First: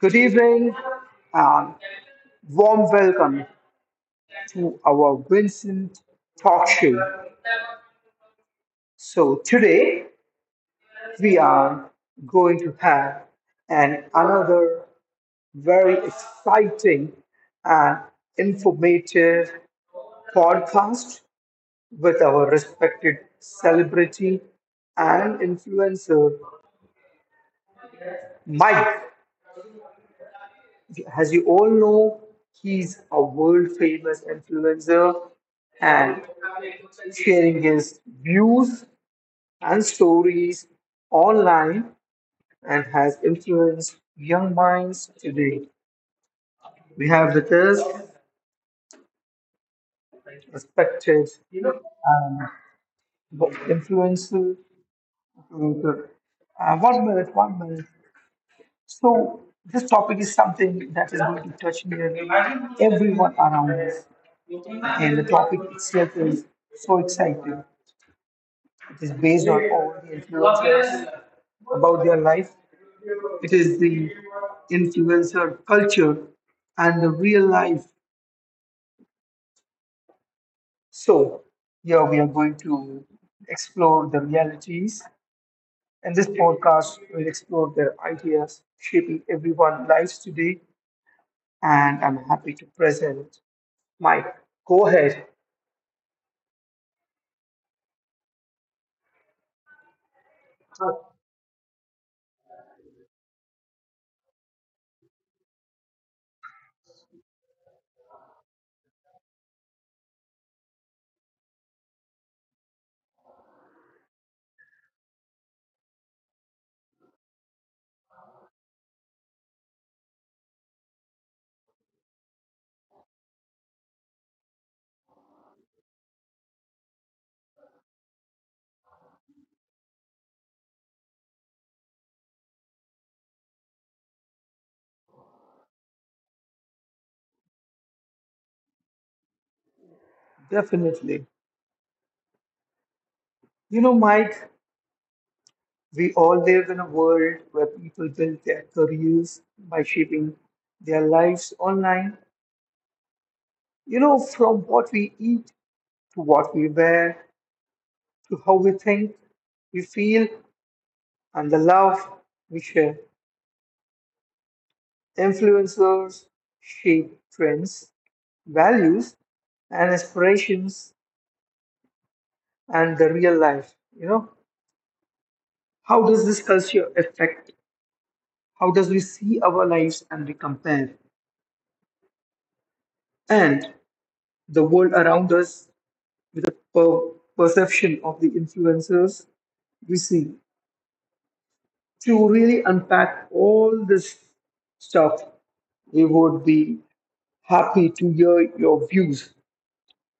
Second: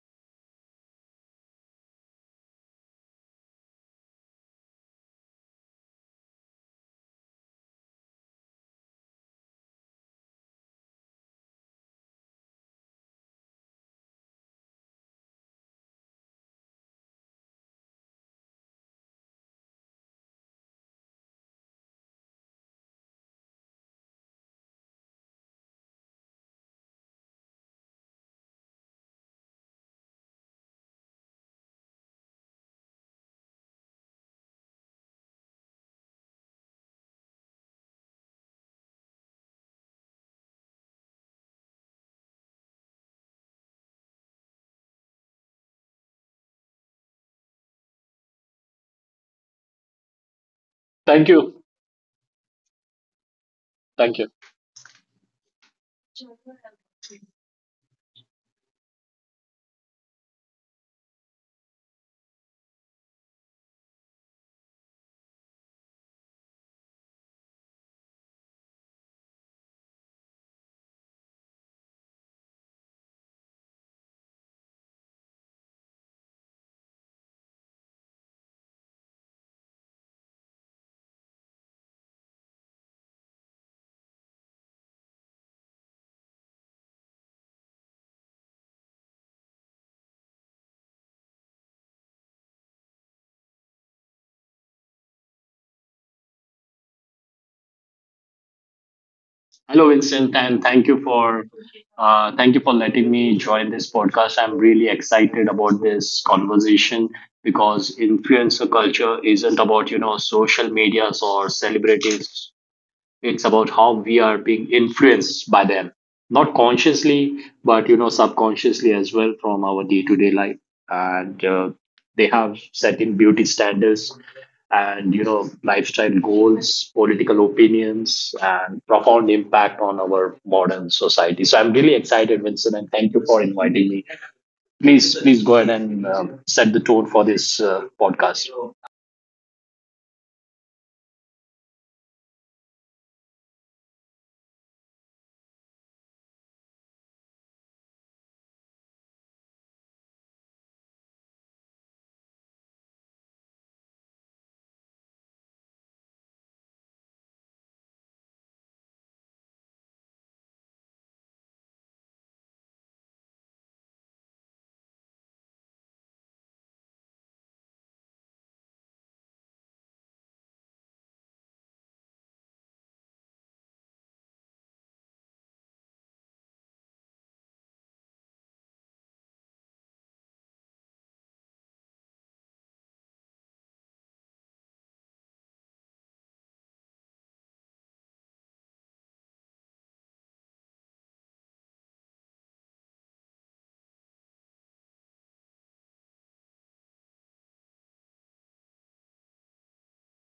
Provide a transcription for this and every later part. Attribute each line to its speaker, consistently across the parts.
Speaker 1: Good evening and warm welcome to our Vincent talk show. So, today we are going to have an another very exciting and informative podcast with our respected celebrity and influencer, Mike. As you all know, he's a world famous influencer and sharing his views and stories online and has influenced young minds today. We have with us
Speaker 2: Thank
Speaker 1: respected
Speaker 2: you.
Speaker 1: um,
Speaker 2: Thank you.
Speaker 1: influencer. 1 minute, 1 minute. So this topic is something that is going to touch near everyone around us. And the topic itself is so exciting. It is based on all the influencers about their life. It is the influencer culture and the real life. So here we are going to explore the realities. And this podcast will explore their ideas shaping everyone's lives today. And I'm happy to present Mike, go ahead.
Speaker 2: Hello, Vincent, and
Speaker 1: Uh,
Speaker 2: thank you for letting me join this podcast. I'm really excited about this conversation because influencer culture isn't about social medias or celebrities. It's about how we are being influenced by them, not consciously, but subconsciously as well from our day-to-day life. And they have certain beauty standards and lifestyle goals, political opinions, and profound impact on our modern society. So I'm really excited, Vincent, and thank you for inviting me. Please go ahead and set the tone for this podcast.
Speaker 1: Definitely. You know, Mike, we all live in a world where people build their careers by shaping their lives online. You know, from what we eat to what we wear to how we think, we feel, and the love we share. Influencers shape trends, values, and aspirations and the real life. You know, how does this culture affect? How does we see our lives and we compare and the world around us with a perception of the influencers we see? To really unpack all this stuff, we would be happy to hear your views.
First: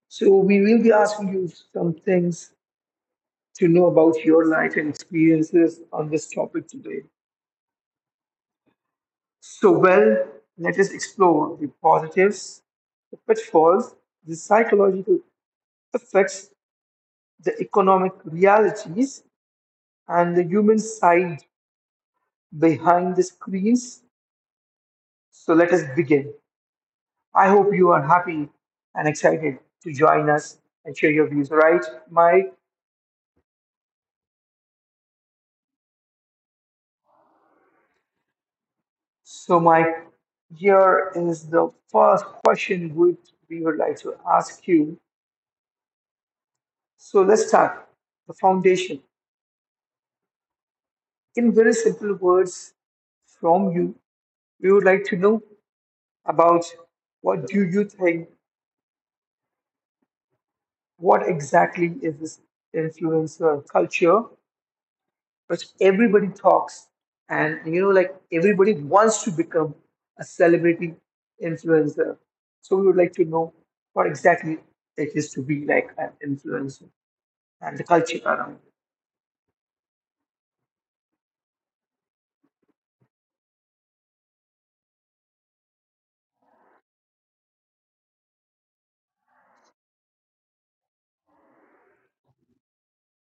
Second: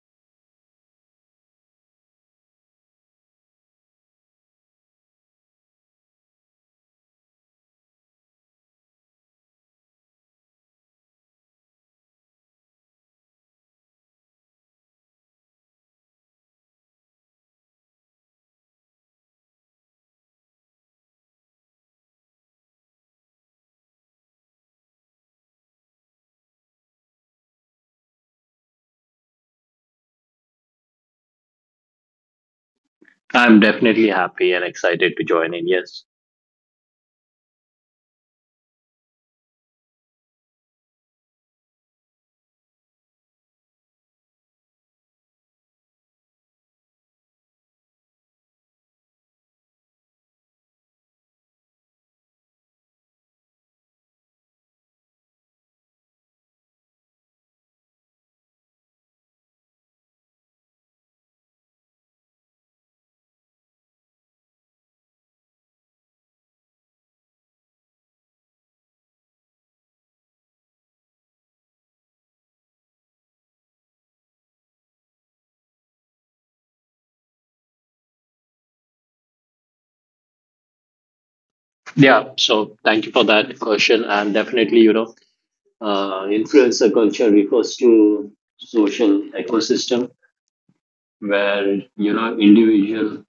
Speaker 1: So we will be asking you some things to know about your life and experiences on this topic today. So, well, let us explore the positives, the pitfalls, the psychological effects, the economic realities and the human side behind the screens. So let us begin. I hope you are happy and excited to join us and share your views, right, Mike?
Speaker 2: I'm definitely happy and excited to join in, yes.
Speaker 1: So, Mike, here is the first question would we would like to ask you. So let's start the foundation. In very simple words from you, we would like to know about what do you think what exactly is this influencer culture? Because everybody talks, and you know, like everybody wants to become a celebrity influencer. So we would like to know what exactly it is to be like an influencer and the culture around. It.
Speaker 2: Yeah, so thank you for that question. And definitely, influencer culture refers to social ecosystem where individual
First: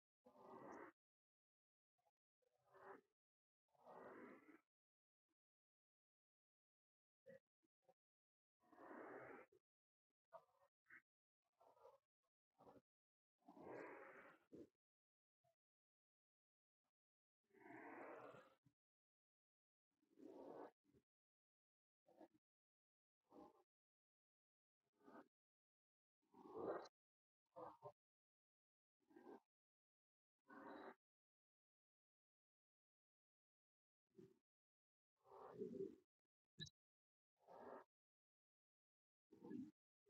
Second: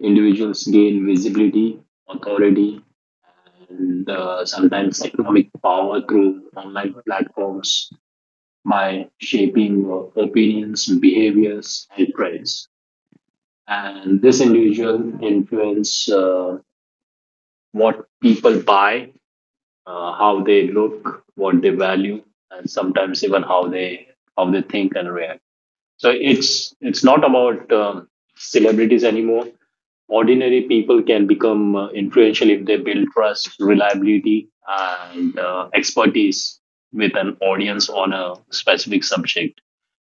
Speaker 2: individuals gain visibility, authority, and sometimes economic power through online platforms by shaping opinions, behaviors, and trends. And this individual influence, what people buy, how they look, what they value, and sometimes even how they think and react. So it's not about celebrities anymore. Ordinary people can become influential if they build trust, reliability, and expertise with an audience on a specific subject.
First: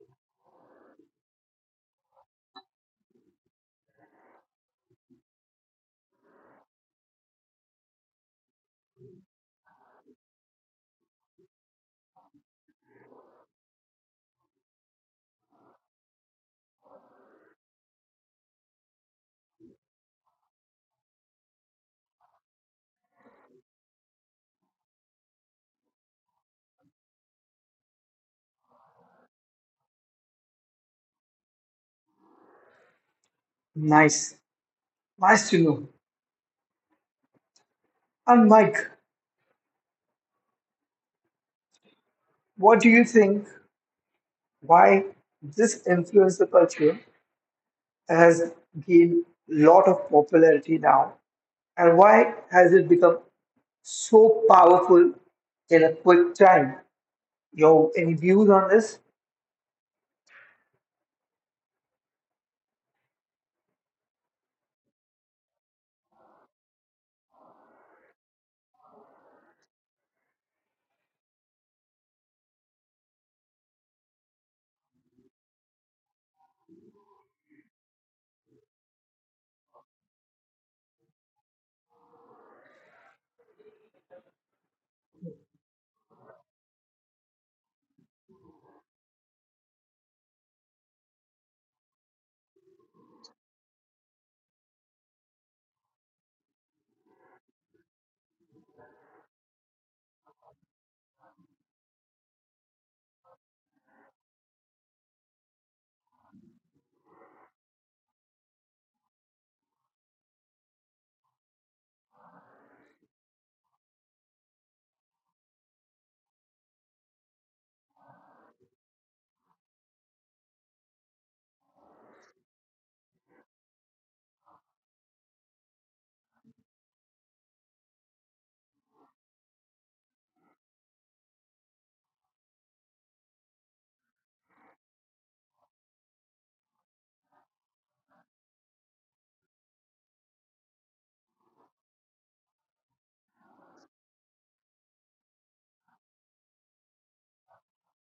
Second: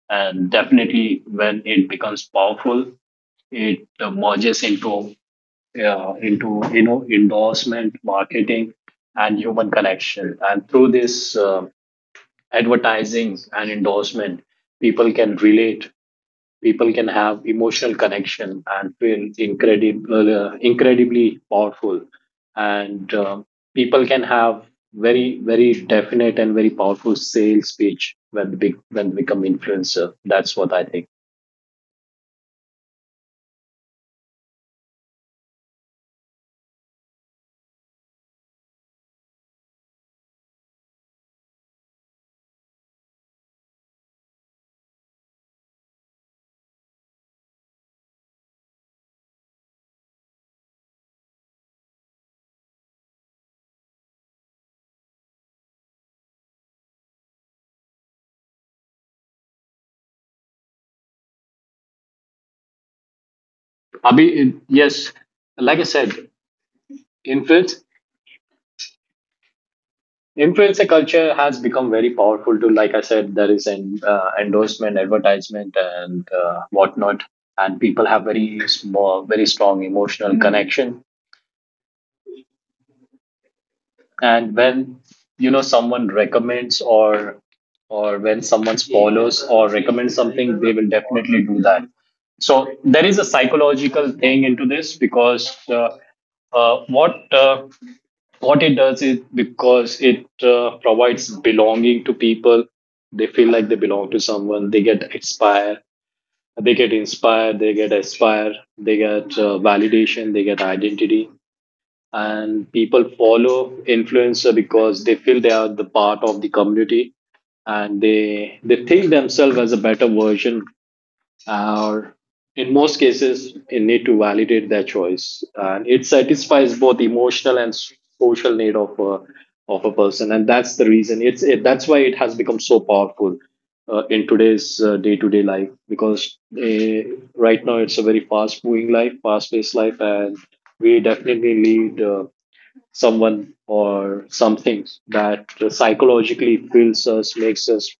Speaker 2: And definitely, when it becomes powerful, it merges into endorsement marketing and human connection. And through this advertising and endorsement, people can relate. People can have emotional connection and feel incredible incredibly powerful. And people can have very, very definite and very powerful sales pitch when they become influencer. That's what I think.
Speaker 1: Nice, nice to know. And Mike, what do you think? Why this influencer culture has gained a lot of popularity now, and why has it become so powerful in a quick time? Your any views on this?
Speaker 2: Abhi, yes, like I said, influence influencer culture has become very powerful too. Like I said, there is an endorsement advertisement and whatnot. And people have very small, very strong emotional connection. And when someone recommends or when someone follows or recommends something, they will definitely do that. So there is a psychological thing into this, because uh, what uh, what it does is, because it provides belonging to people. They feel like they belong to someone. They get inspired, they get aspire, they get validation, they get identity. And people follow influencer because they feel they are the part of the community. And they think themselves as a better version, or in most cases they need to validate their choice, and it satisfies both emotional and social need of a person. And that's the reason, that's why it has become so powerful in today's day-to-day life, because right now it's a very fast moving life, fast paced life. And we definitely need someone or something that psychologically fills us, makes us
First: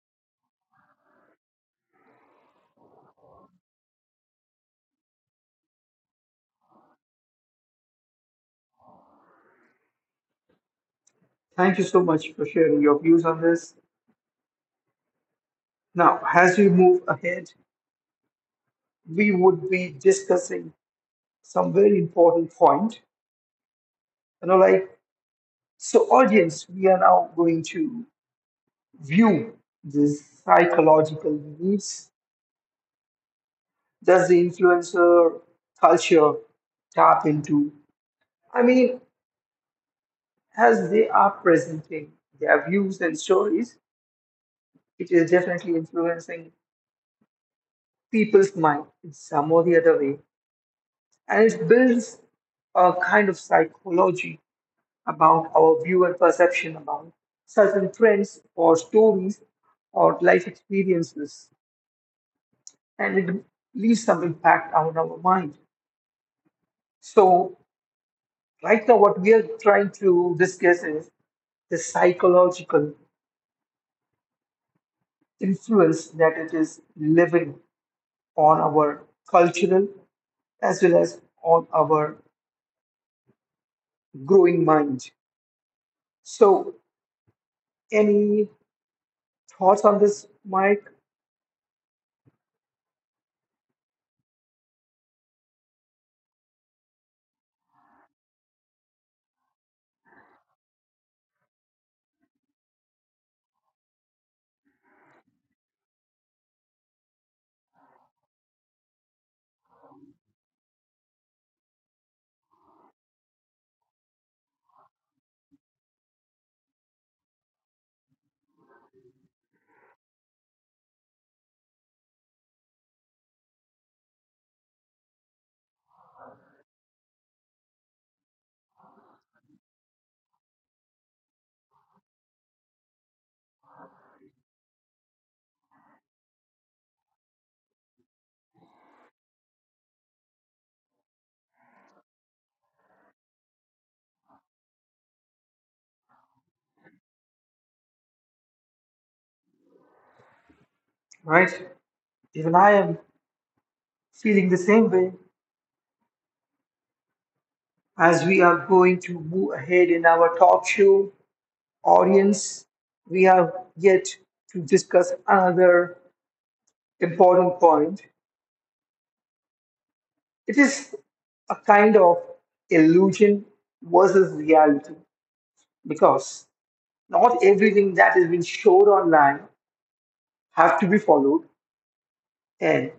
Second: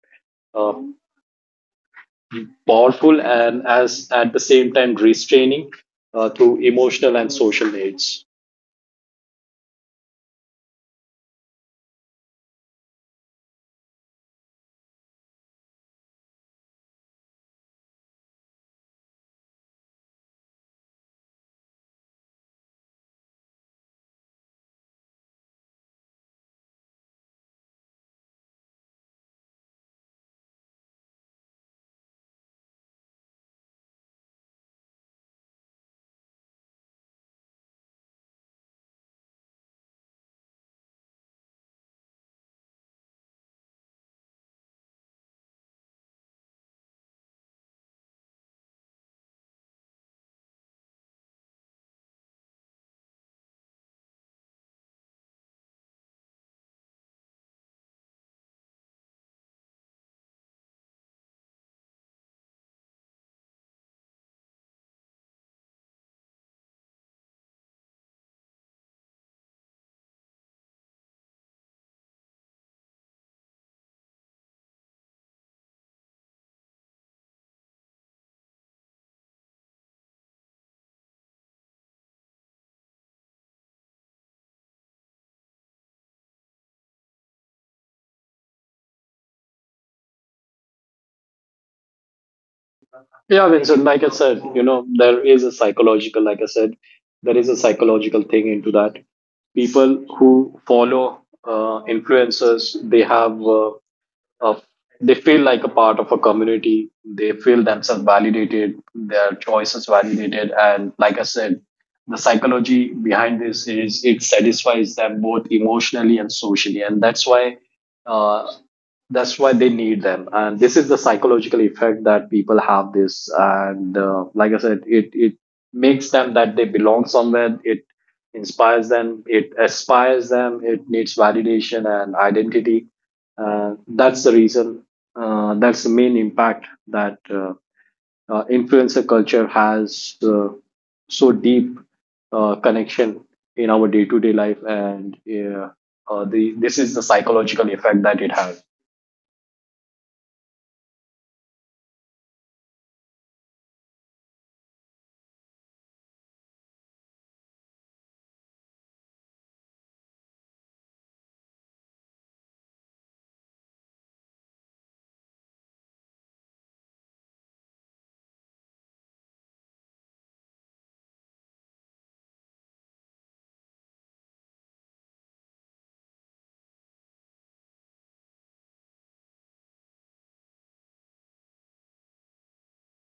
Speaker 2: uh, powerful, and as at the same time restraining through emotional and social needs.
Speaker 1: Thank you so much for sharing your views on this. Now, as we move ahead, we would be discussing some very important point. You know, like so, audience, we are now going to view the psychological needs. Does the influencer culture tap into? I mean, as they are presenting their views and stories, it is definitely influencing people's mind in some or the other way. And it builds a kind of psychology about our view and perception about certain trends or stories or life experiences. And it leaves some impact on our mind. So, right now, what we are trying to discuss is the psychological influence that it is living on our cultural as well as on our growing mind. So, any thoughts on this, Mike?
Speaker 2: Yeah, Vincent, like I said, there is a psychological, like I said, there is a psychological thing into that. People who follow influencers, they have, of they feel like a part of a community. They feel themselves validated, their choices validated. And like I said, the psychology behind this is it satisfies them both emotionally and socially. And uh, that's why they need them. And this is the psychological effect that people have this. And like I said, it makes them that they belong somewhere. It inspires them, it aspires them, it needs validation and identity. That's the reason. That's the main impact that influencer culture has so deep connection in our day-to-day life, and the this is the psychological effect that it has.
Speaker 1: Right? Even I am feeling the same way as we are going to move ahead in our talk show audience. We have yet to discuss another important point. It is a kind of illusion versus reality because not everything that has been showed online have to be followed and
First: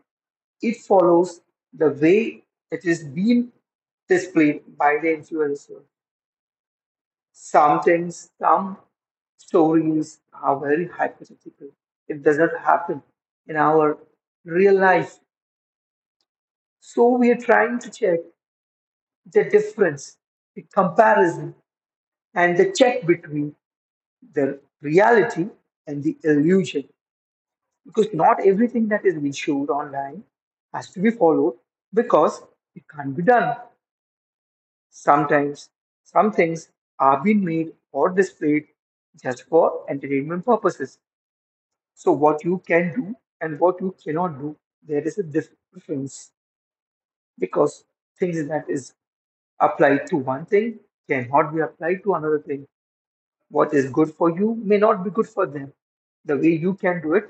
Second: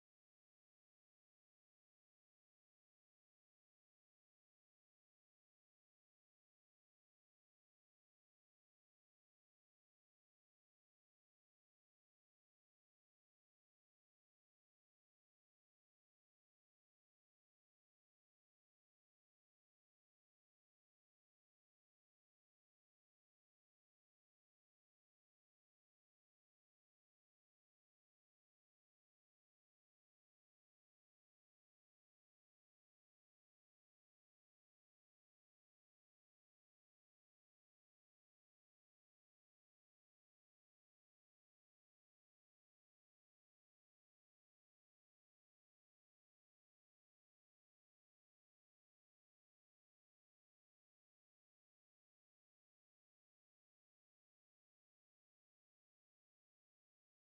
Speaker 1: it follows the way it is being displayed by the influencer. Some things, some stories are very hypothetical. It doesn't happen in our real life. So we are trying to check the difference, the comparison, and the check between the reality and the illusion. Because not everything that is being showed online has to be followed because it can't be done. Sometimes some things are being made or displayed just for entertainment purposes. So what you can do and what you cannot do, there is a difference because things that is applied to one thing cannot be applied to another thing. What is good for you may not be good for them. The way you can do it,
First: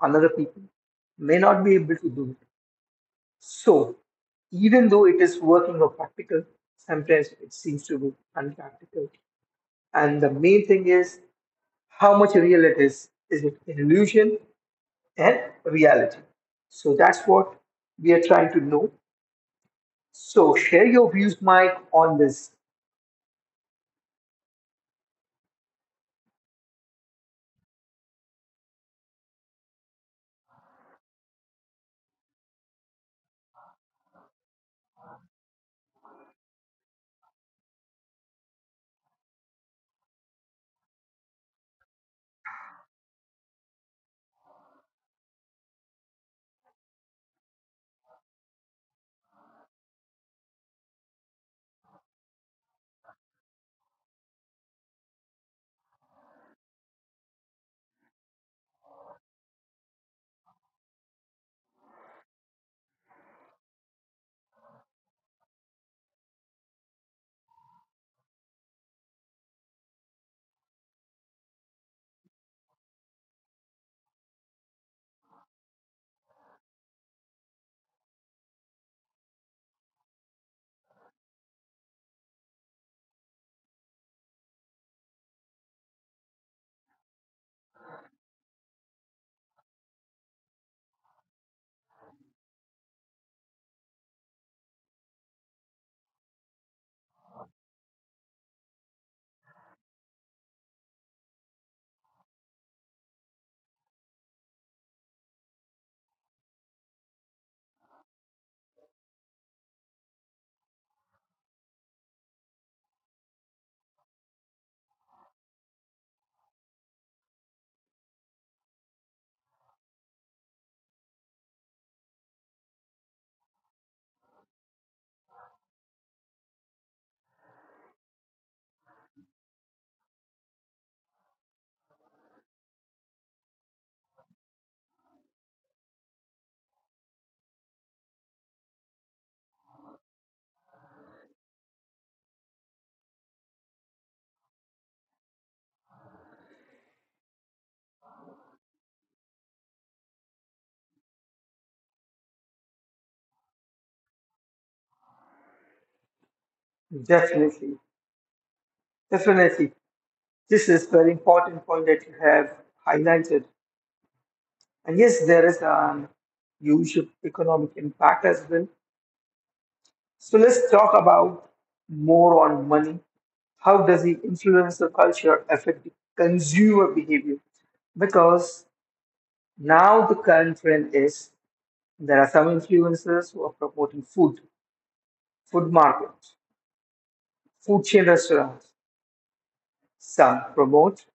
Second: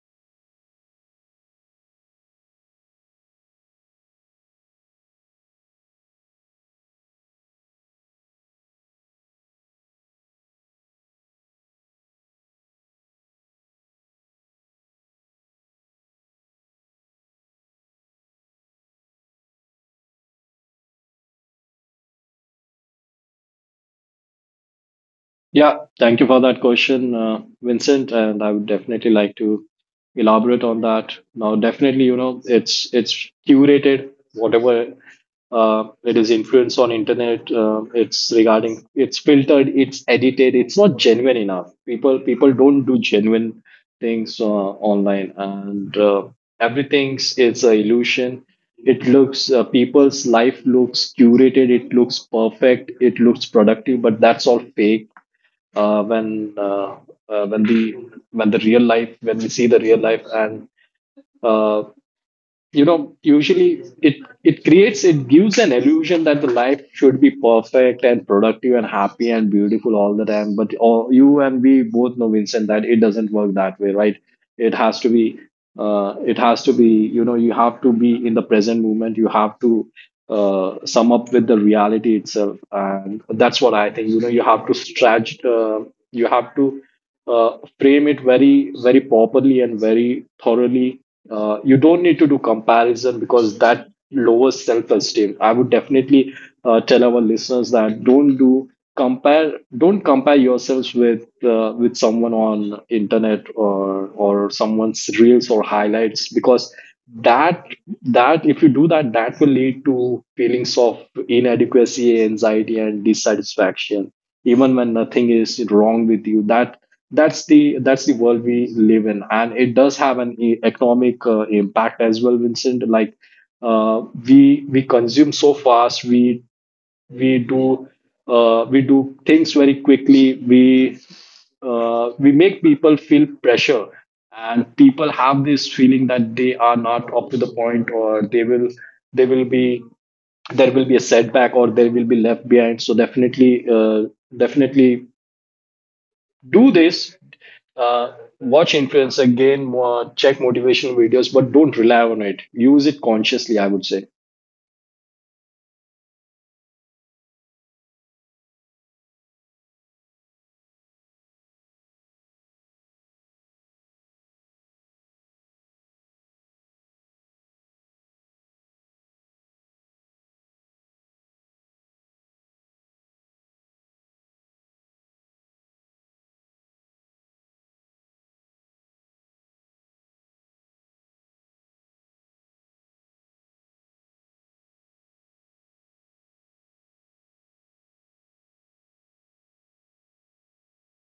Speaker 1: another people may not be able to do it. So even though it is working or practical, sometimes it seems to be unpractical. And the main thing is how much real it is. Is it an illusion and reality? So that's what we are trying to know. So share your views, Mike, on this.
Speaker 2: Yeah, thank you for that question, Vincent, and I would definitely like to elaborate on that. Now, definitely, you know, it's curated whatever it is influenced on internet. It's regarding, it's filtered, it's edited, it's not genuine enough. People don't do genuine things online, and everything's it's a illusion. It looks People's life looks curated. It looks perfect. It looks productive, but that's all fake uh, when uh, uh, when the when the real life when we see the real life. And uh, usually it gives an illusion that the life should be perfect and productive and happy and beautiful all the time. But you and we both know, Vincent, that it doesn't work that way, right? It has to be, you have to be in the present moment. You have to sum up with the reality itself. And that's what I think. You have to stretch, you have to frame it very, very properly and very thoroughly. You don't need to do comparison, because that lowers self-esteem. I would definitely tell our listeners that don't do compare don't compare yourselves with someone on internet or someone's reels or highlights. Because that that, if you do that, that will lead to feelings of inadequacy, anxiety, and dissatisfaction even when nothing is wrong with you. That's the world we live in. And it does have an economic impact as well, Vincent. Like uh, we consume so fast. We we do uh, we do things very quickly. We make people feel pressure, and people have this feeling that they are not up to the point, or they will be there will be a setback, or they will be left behind. So uh, definitely do this. uh, Watch influence again more, check motivational videos, but don't rely on it. Use it consciously, I would say.
Speaker 1: Definitely, definitely. This is very important point that you have highlighted. And yes, there is an huge economic impact as well. So let's talk about more on money. How does the influencer culture affect the consumer behavior? Because now the current trend is there are some influencers who are promoting food food markets, food chain restaurants. Some promote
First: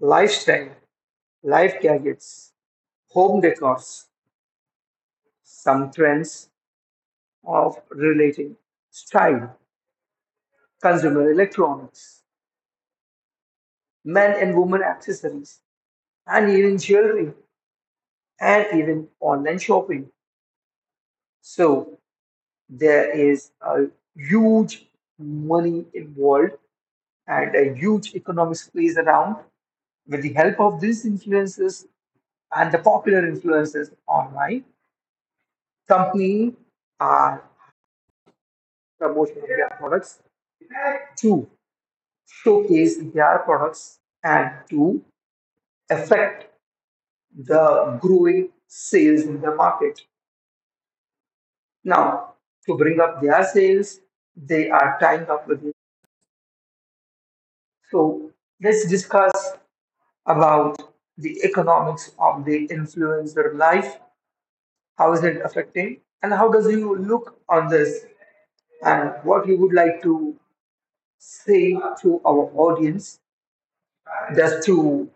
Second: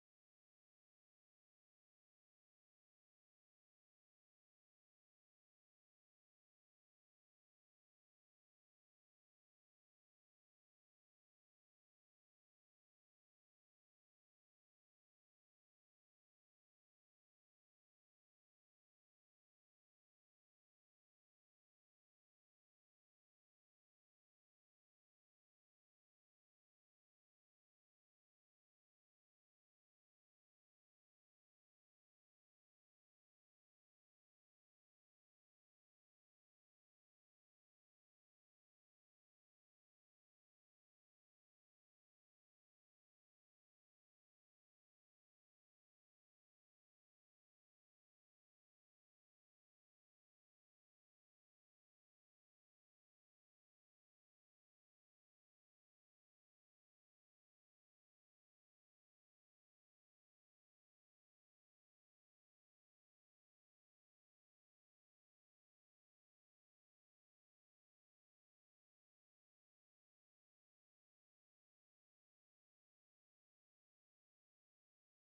Speaker 1: lifestyle, life gadgets, home decors, some trends of relating style, consumer electronics, men and women accessories, and even jewelry, and even online shopping. So there is a huge money involved and a huge economics plays around with the help of these influencers and the popular influencers online. Company are promoting their products to showcase their products and to affect the growing sales in the market. Now, to bring up their sales, they are tying up with it. So let's discuss about the economics of the influencer life. How is it affecting, and how does you look on this, and what you would like to say to our audience that to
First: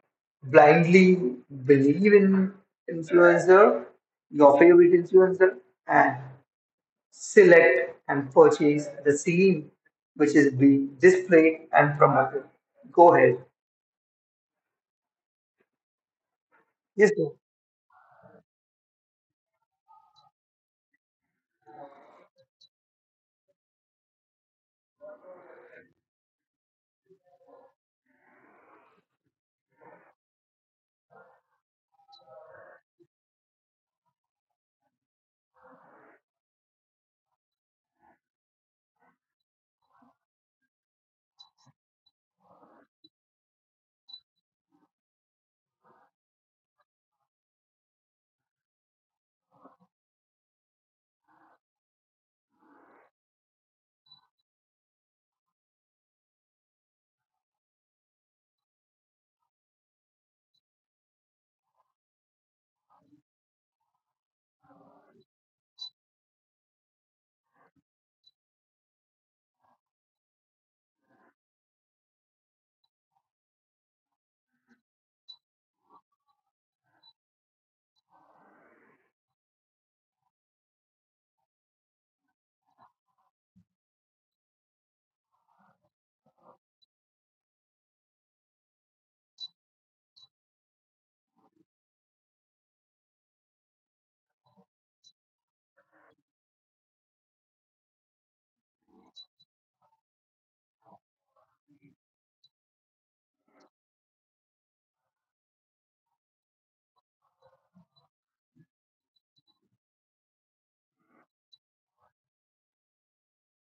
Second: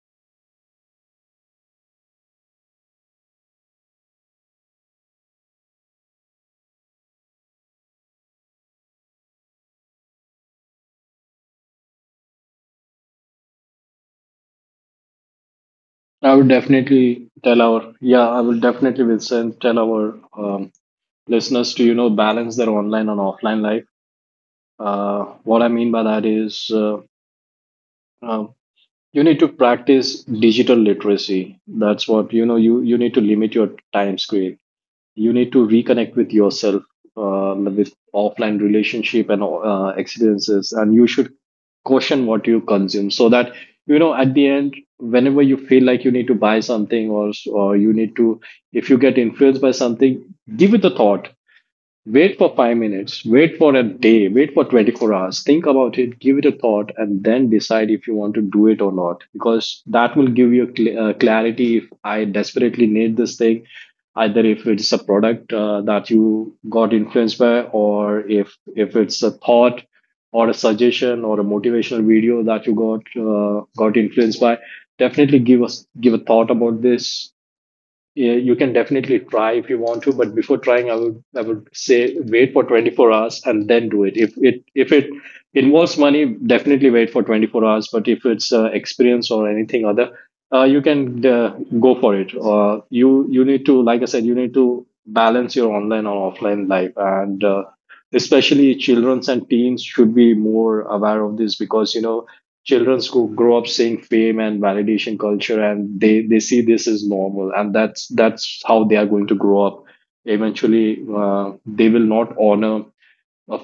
Speaker 1: blindly believe in influencer, your favorite influencer, and select and purchase the scene which is being displayed and promoted. Go ahead.
Speaker 2: I would definitely
Speaker 1: Yes, sir.
Speaker 2: tell our Yeah, I will definitely will send tell our um, listeners to balance their online and offline life. uh, what I mean by that is, um, you need to practice digital literacy. That's what, you need to limit your time screen. You need to reconnect with yourself, with offline relationship and experiences, and you should caution what you consume, so that at the end, whenever you feel like you need to buy something or you need to if you get influenced by something, give it a thought. Wait for 5 minutes, wait for a day, wait for 24 hours. Think about it, give it a thought, and then decide if you want to do it or not. Because that will give you a clarity if I desperately need this thing, either if it's a product that you got influenced by, or if it's a thought or a suggestion or a motivational video that you got influenced by. Definitely give a thought about this. Yeah, you can definitely try if you want to, but before trying, I would say wait for 24 hours and then do it. If it involves money, definitely wait for 24 hours. But if it's experience or anything other, you can go for it. You need to, like I said, you need to balance your online or offline life. And especially childrens and teens should be more aware of this, because children who grow up seeing fame and validation culture, and they see this as normal. And that's how they are going to grow up. Eventually, they will not honor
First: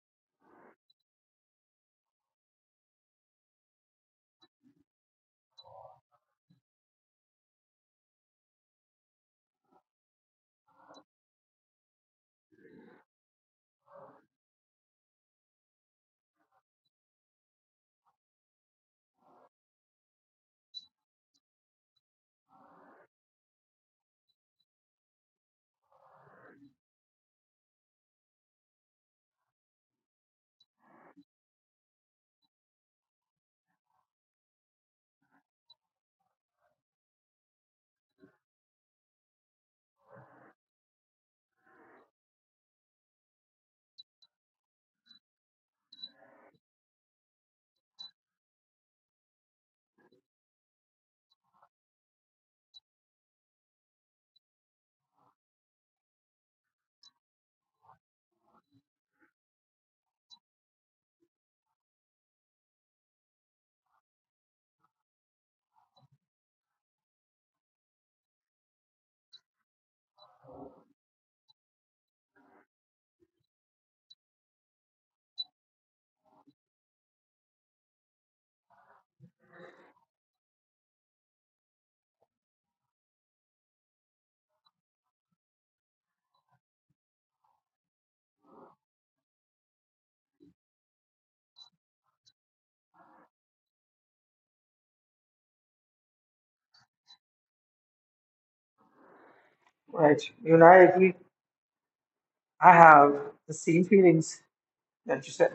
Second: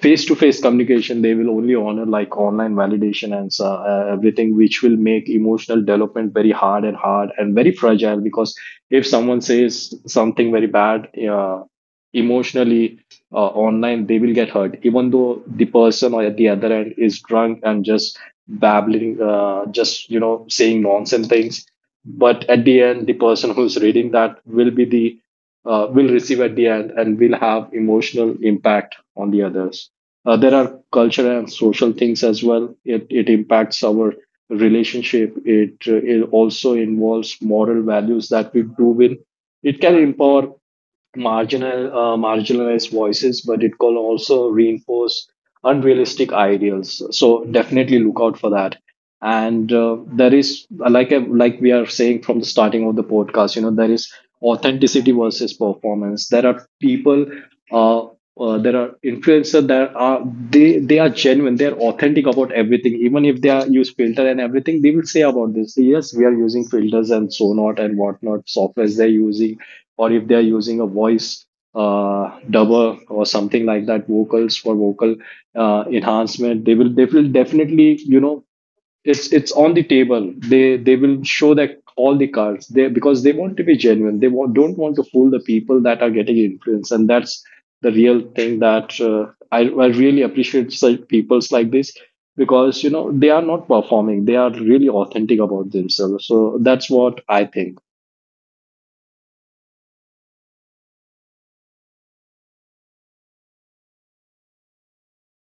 Speaker 2: face to face communication. They will only honor like online validation and everything, which will make emotional development very hard and very fragile. Because if someone says something very bad, emotionally, online, they will get hurt, even though the person or at the other end is drunk and just babbling, just saying nonsense things. But at the end, the person who's reading that will be the will receive at the end, and will have emotional impact on the others. There are cultural and social things as well. It impacts our relationship. It also involves moral values that we do in. It can empower marginalized voices, but it can also reinforce unrealistic ideals. So definitely look out for that. And there is, like we are saying from the starting of the podcast, there is authenticity versus performance. Uh, there are influencers that are genuine. They are authentic about everything, even if they are use filter and everything. They will say about this. So, yes, we are using filters and so not and whatnot softwares they're using, or if they're using a voice uh dubber or something like that, vocals for vocal enhancement. They will definitely, you know it's on the table. They will show that all the cards, they, because they want to be genuine, they don't want to fool the people that are getting influenced. And that's the real thing that I really appreciate such peoples like this, because they are not performing, they are really authentic about themselves. So that's what I think.
Speaker 1: Right. You and I agree. I have the same feelings that you said.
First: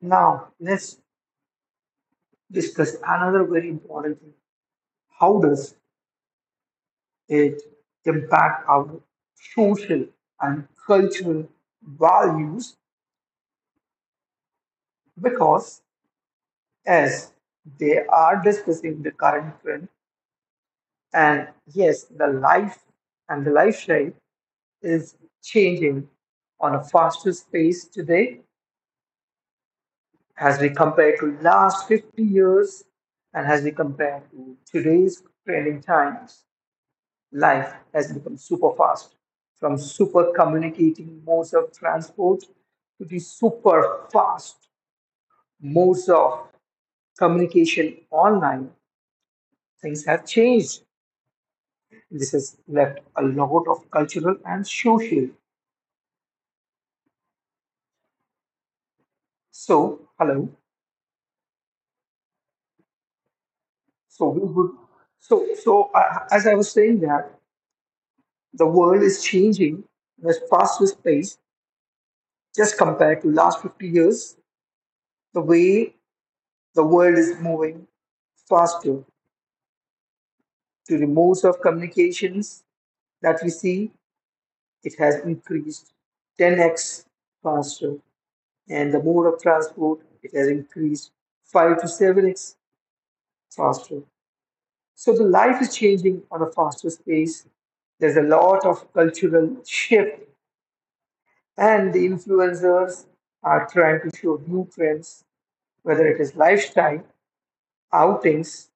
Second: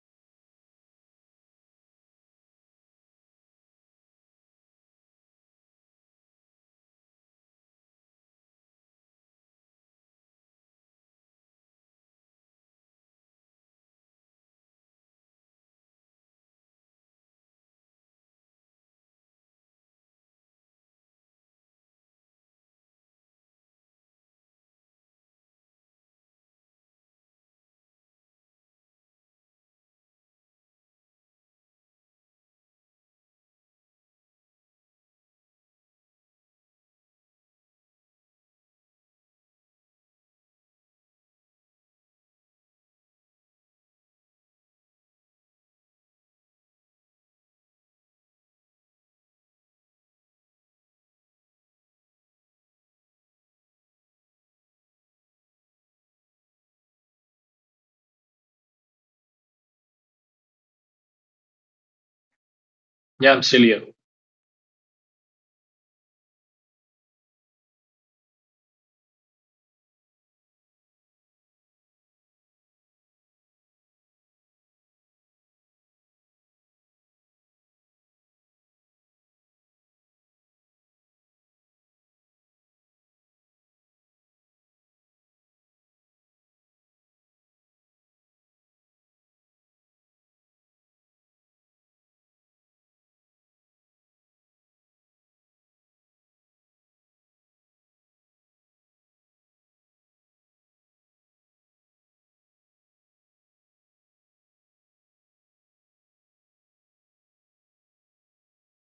Speaker 1: Now, let's discuss another very important thing. How does it impacts our social and cultural values because as they are discussing the current trend and yes the life and the lifestyle is changing on a faster pace today as we compare to last 50 years and as we compare to today's trending times. Life has become super fast, from super communicating modes of transport to the super fast modes of communication online. Things have changed. This has left a lot of cultural and social. So, hello.
Speaker 2: Yeah, I'm silly.
Speaker 1: So we would. So, as I was saying that the world is changing in a faster pace just compared to last 50 years. The way the world is moving faster to the modes of communications that we see, it has increased 10x faster, and the mode of transport it has increased 5 to 7x faster. So the life is changing on a faster pace. There's a lot of cultural shift, and the influencers are trying to show new trends, whether it is lifestyle, outings,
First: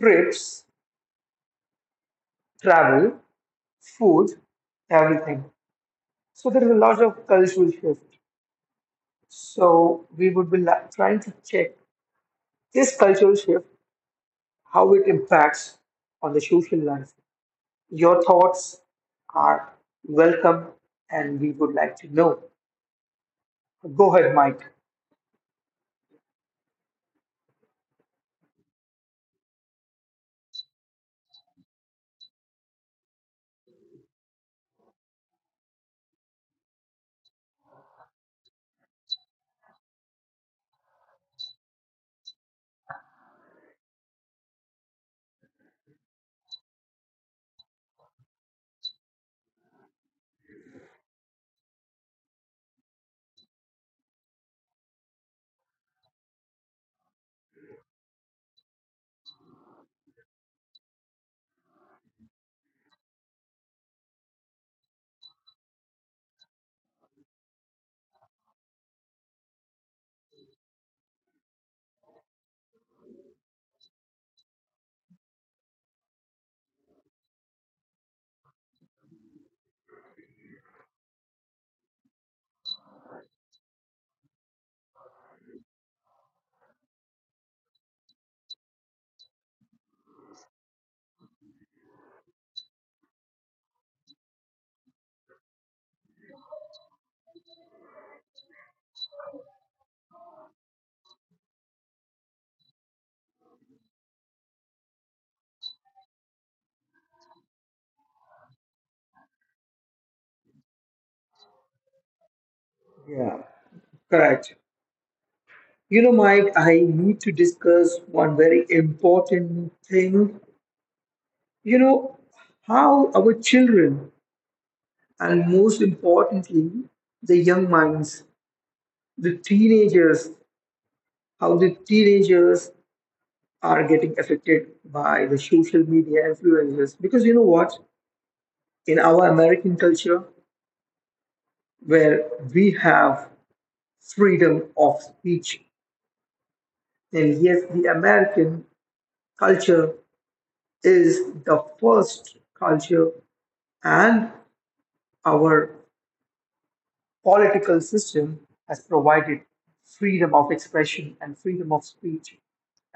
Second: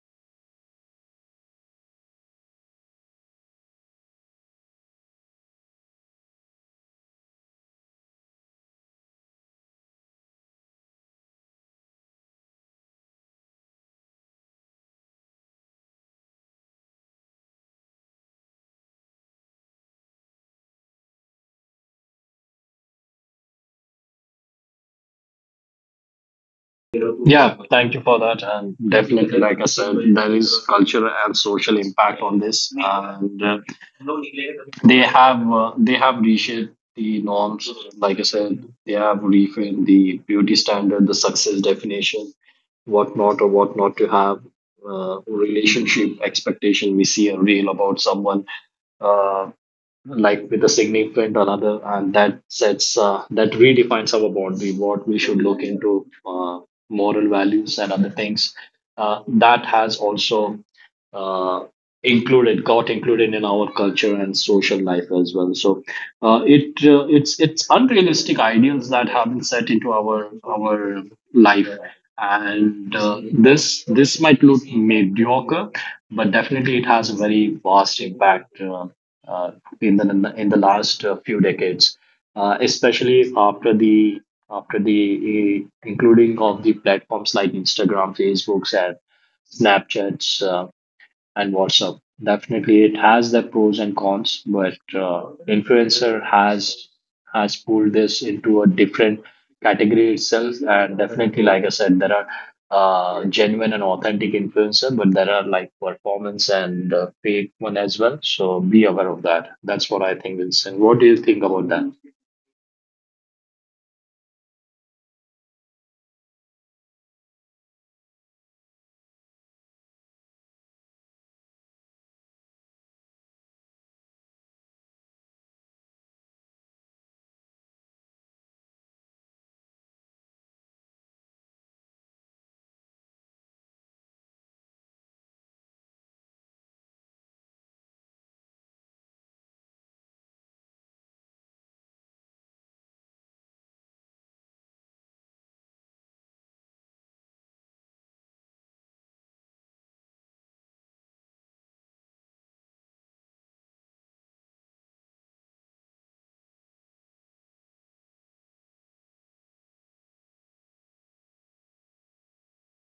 Speaker 1: trips, travel, food, everything. So there is a lot of cultural shift. So we would be trying to check this cultural shift, how it impacts on the social life. Your thoughts are welcome, and we would like to know. Go ahead, Mike.
Speaker 2: Yeah, thank you for that. And definitely, like I said, there is cultural and social impact on this, and they have reshaped the norms. Like I said, they have reframed the beauty standard, the success definition, what not or what not to have, relationship expectation. We see a reel about someone. Uh, like, with a significant another, and that redefines our boundary, what we should look into, moral values and other things. That has also uh, included got included in our culture and social life as well. So it's unrealistic ideals that have been set into our life, and this might look mediocre, but definitely it has a very vast impact uh, in the last few decades, especially after the including of the platforms like Instagram, Facebooks, and Snapchats. And WhatsApp. Definitely, it has the pros and cons, but influencer has pulled this into a different category itself. And definitely, like I said, there are genuine and authentic influencer, but there are like performance and fake one as well. So be aware of that. That's what I think, Vincent. What do you think about that?
Speaker 1: Yeah, correct. You know, Mike, I need to discuss one very important thing. You know, how our children, and most importantly, the young minds, the teenagers, how the teenagers are getting affected by the social media influences? Because you know what, in our American culture where we have freedom of speech, and yes, the American culture is the first culture, and our political system has provided freedom of expression and freedom of speech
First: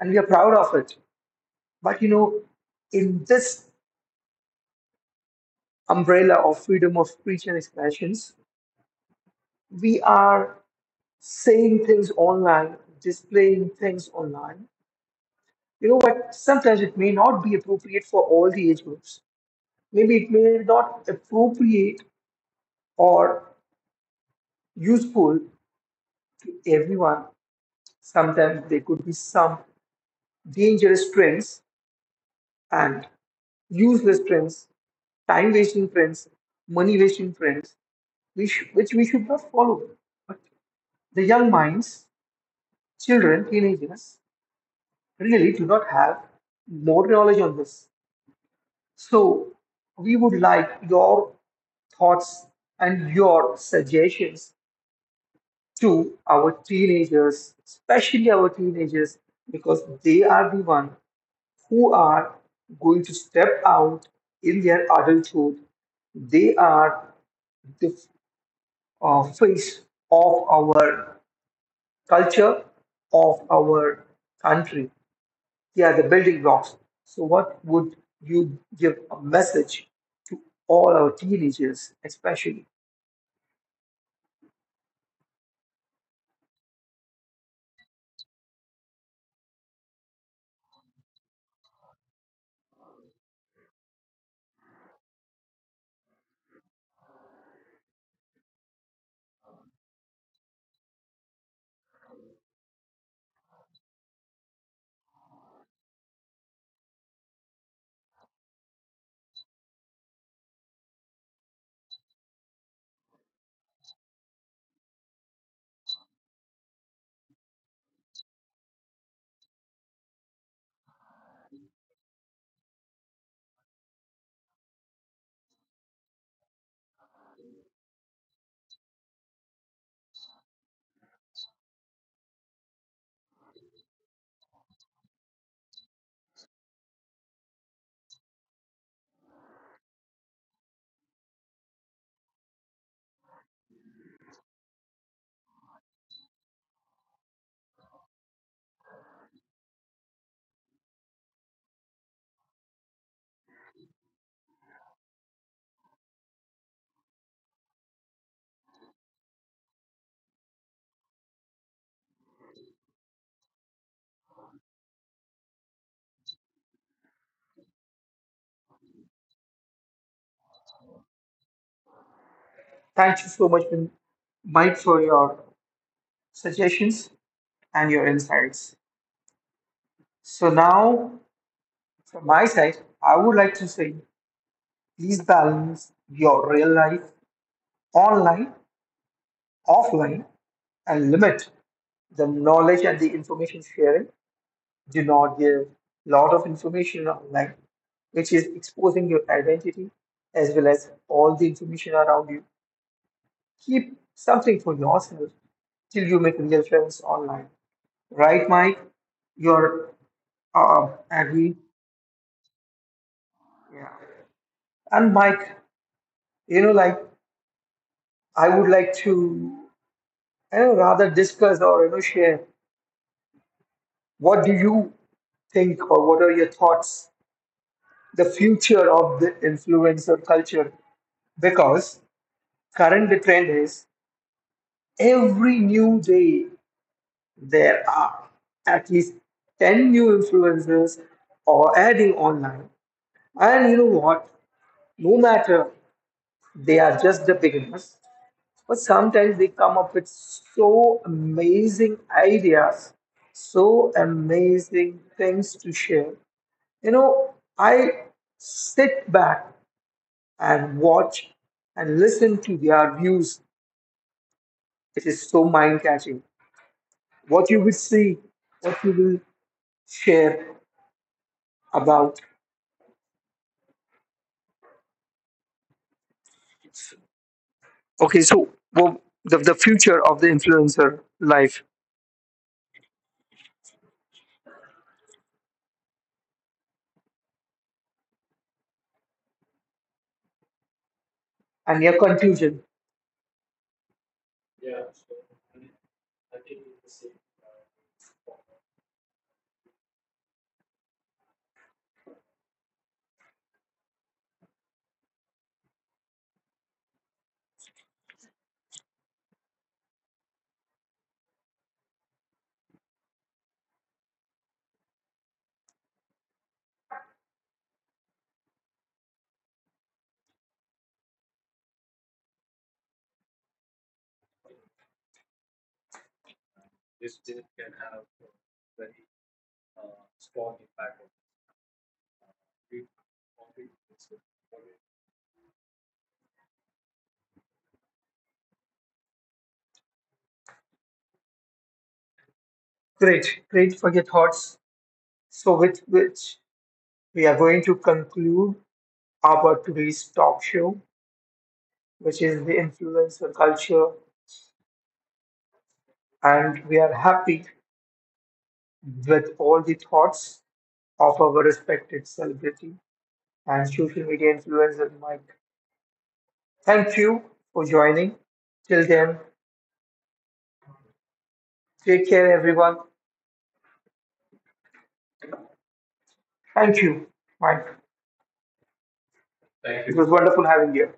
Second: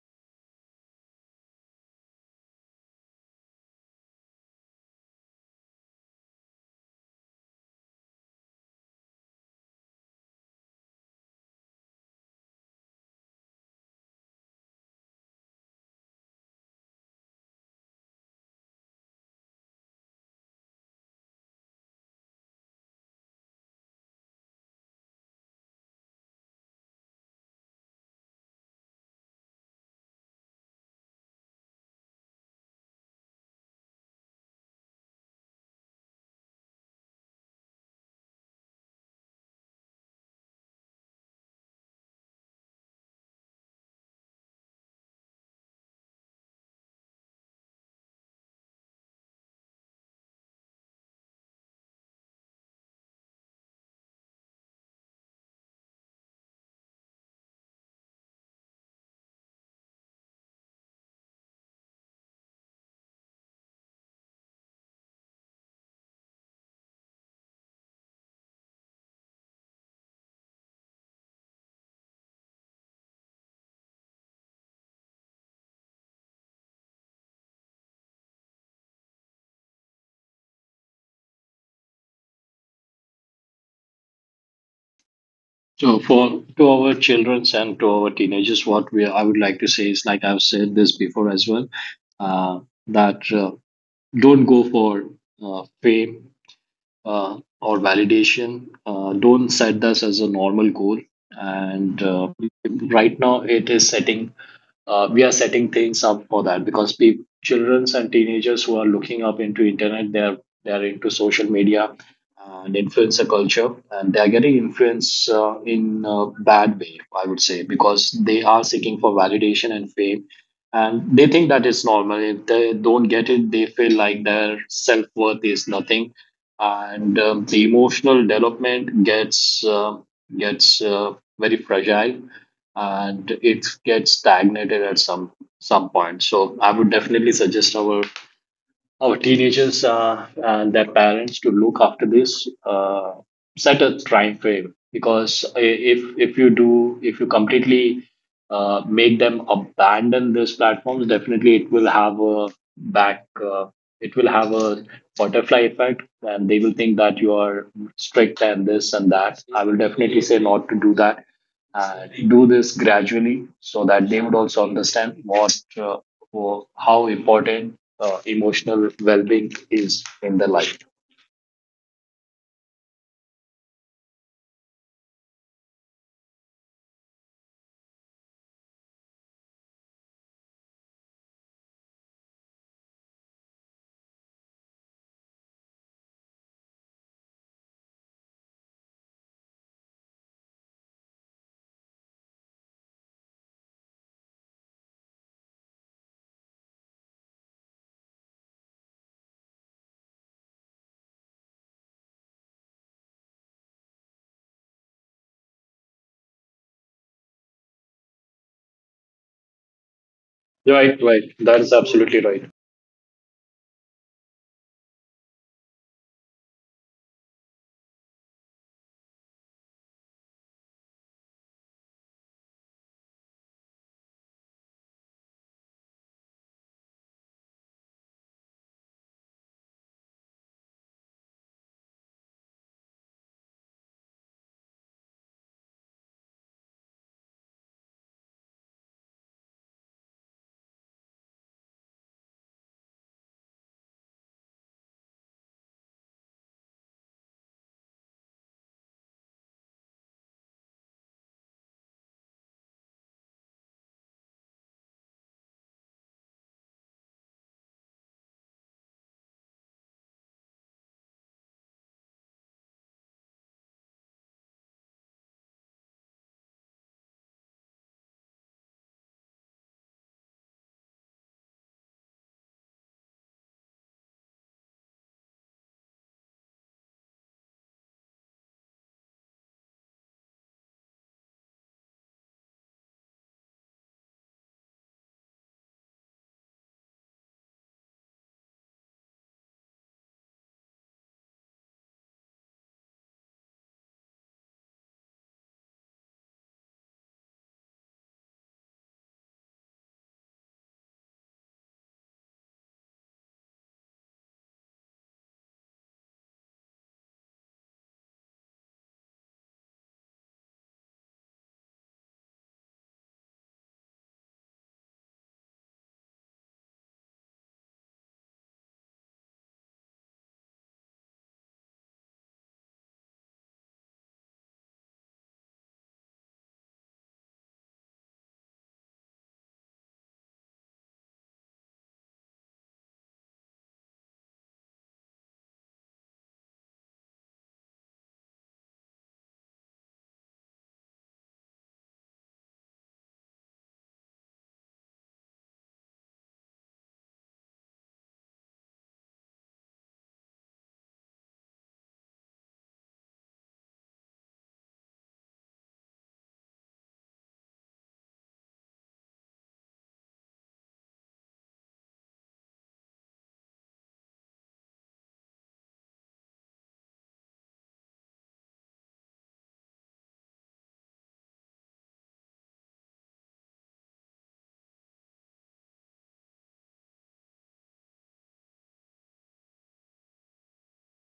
Speaker 1: and we are proud of it. But you know, in this umbrella of freedom of speech and expressions, we are saying things online, displaying things online. You know what? Sometimes it may not be appropriate for all the age groups. Maybe it may not appropriate or useful to everyone. Sometimes there could be some dangerous trends and useless trends, time wasting trends, money wasting trends, which we should not follow. But the young minds, children, teenagers, really do not have more knowledge on this. So we would like your thoughts and your suggestions to our teenagers, especially our teenagers, because they are the one who are going to step out in their adulthood. They are the face of our culture, of our country. Yeah, the building blocks. So, what would you give a message to all our teenagers, especially?
Speaker 2: So for, to our childrens and to our teenagers, what we I would like to say is, like I've said this before as well, uh, that. Don't go for fame or validation. Don't set this as a normal goal. And right now, it is setting we are setting things up for that, because people, children and teenagers who are looking up into internet, they are into social media and influencer culture, and they are getting influenced in a bad way, I would say, because they are seeking for validation and fame, and they think that it's normal. If they don't get it, they feel like their self worth is nothing, and the emotional development gets very fragile, and it gets stagnated at some point. So I would definitely suggest our teenagers and their parents to look after this. Set a time frame, because if you do, if you completely make them abandon these platforms, definitely it will back. Uh, have a butterfly effect, and they will think that you are strict and this and that. I will definitely say not to do that. Do this gradually, so that they would also understand how important emotional well-being is in their life.
Speaker 1: Thank you so much, Mike, for your suggestions and your insights. So, now from my side, I would like to say please balance your real life online, offline, and limit the knowledge and the information sharing. Do not give lot of information online, which is exposing your identity as well as all the information around you. Keep something for yourself till you make real friends online. Right, Mike? You're
Speaker 2: Right, right.
Speaker 1: agree.
Speaker 2: That is absolutely right.
Speaker 1: Yeah. And Mike, you know, like I would like to, I know, rather discuss or you know share. What do you think, or what are your thoughts? The future of the influencer culture, because current trend is every new day there are at least 10 new influencers or adding online. And you know what, no matter they are just the beginners, but sometimes they come up with so amazing ideas, so amazing things to share. You know, I sit back and watch and listen to their views. It is so mind catching what you will see, what you will share about. Okay, so well, the future of the influencer life and your conclusion. Great, great for your thoughts. So, with which we are going to conclude our today's talk show, which is the influencer culture. And we are happy with all the thoughts of our respected celebrity and social media influencer Mike. Thank you for joining. Till then, take care, everyone. Thank you, Mike. It was wonderful having you.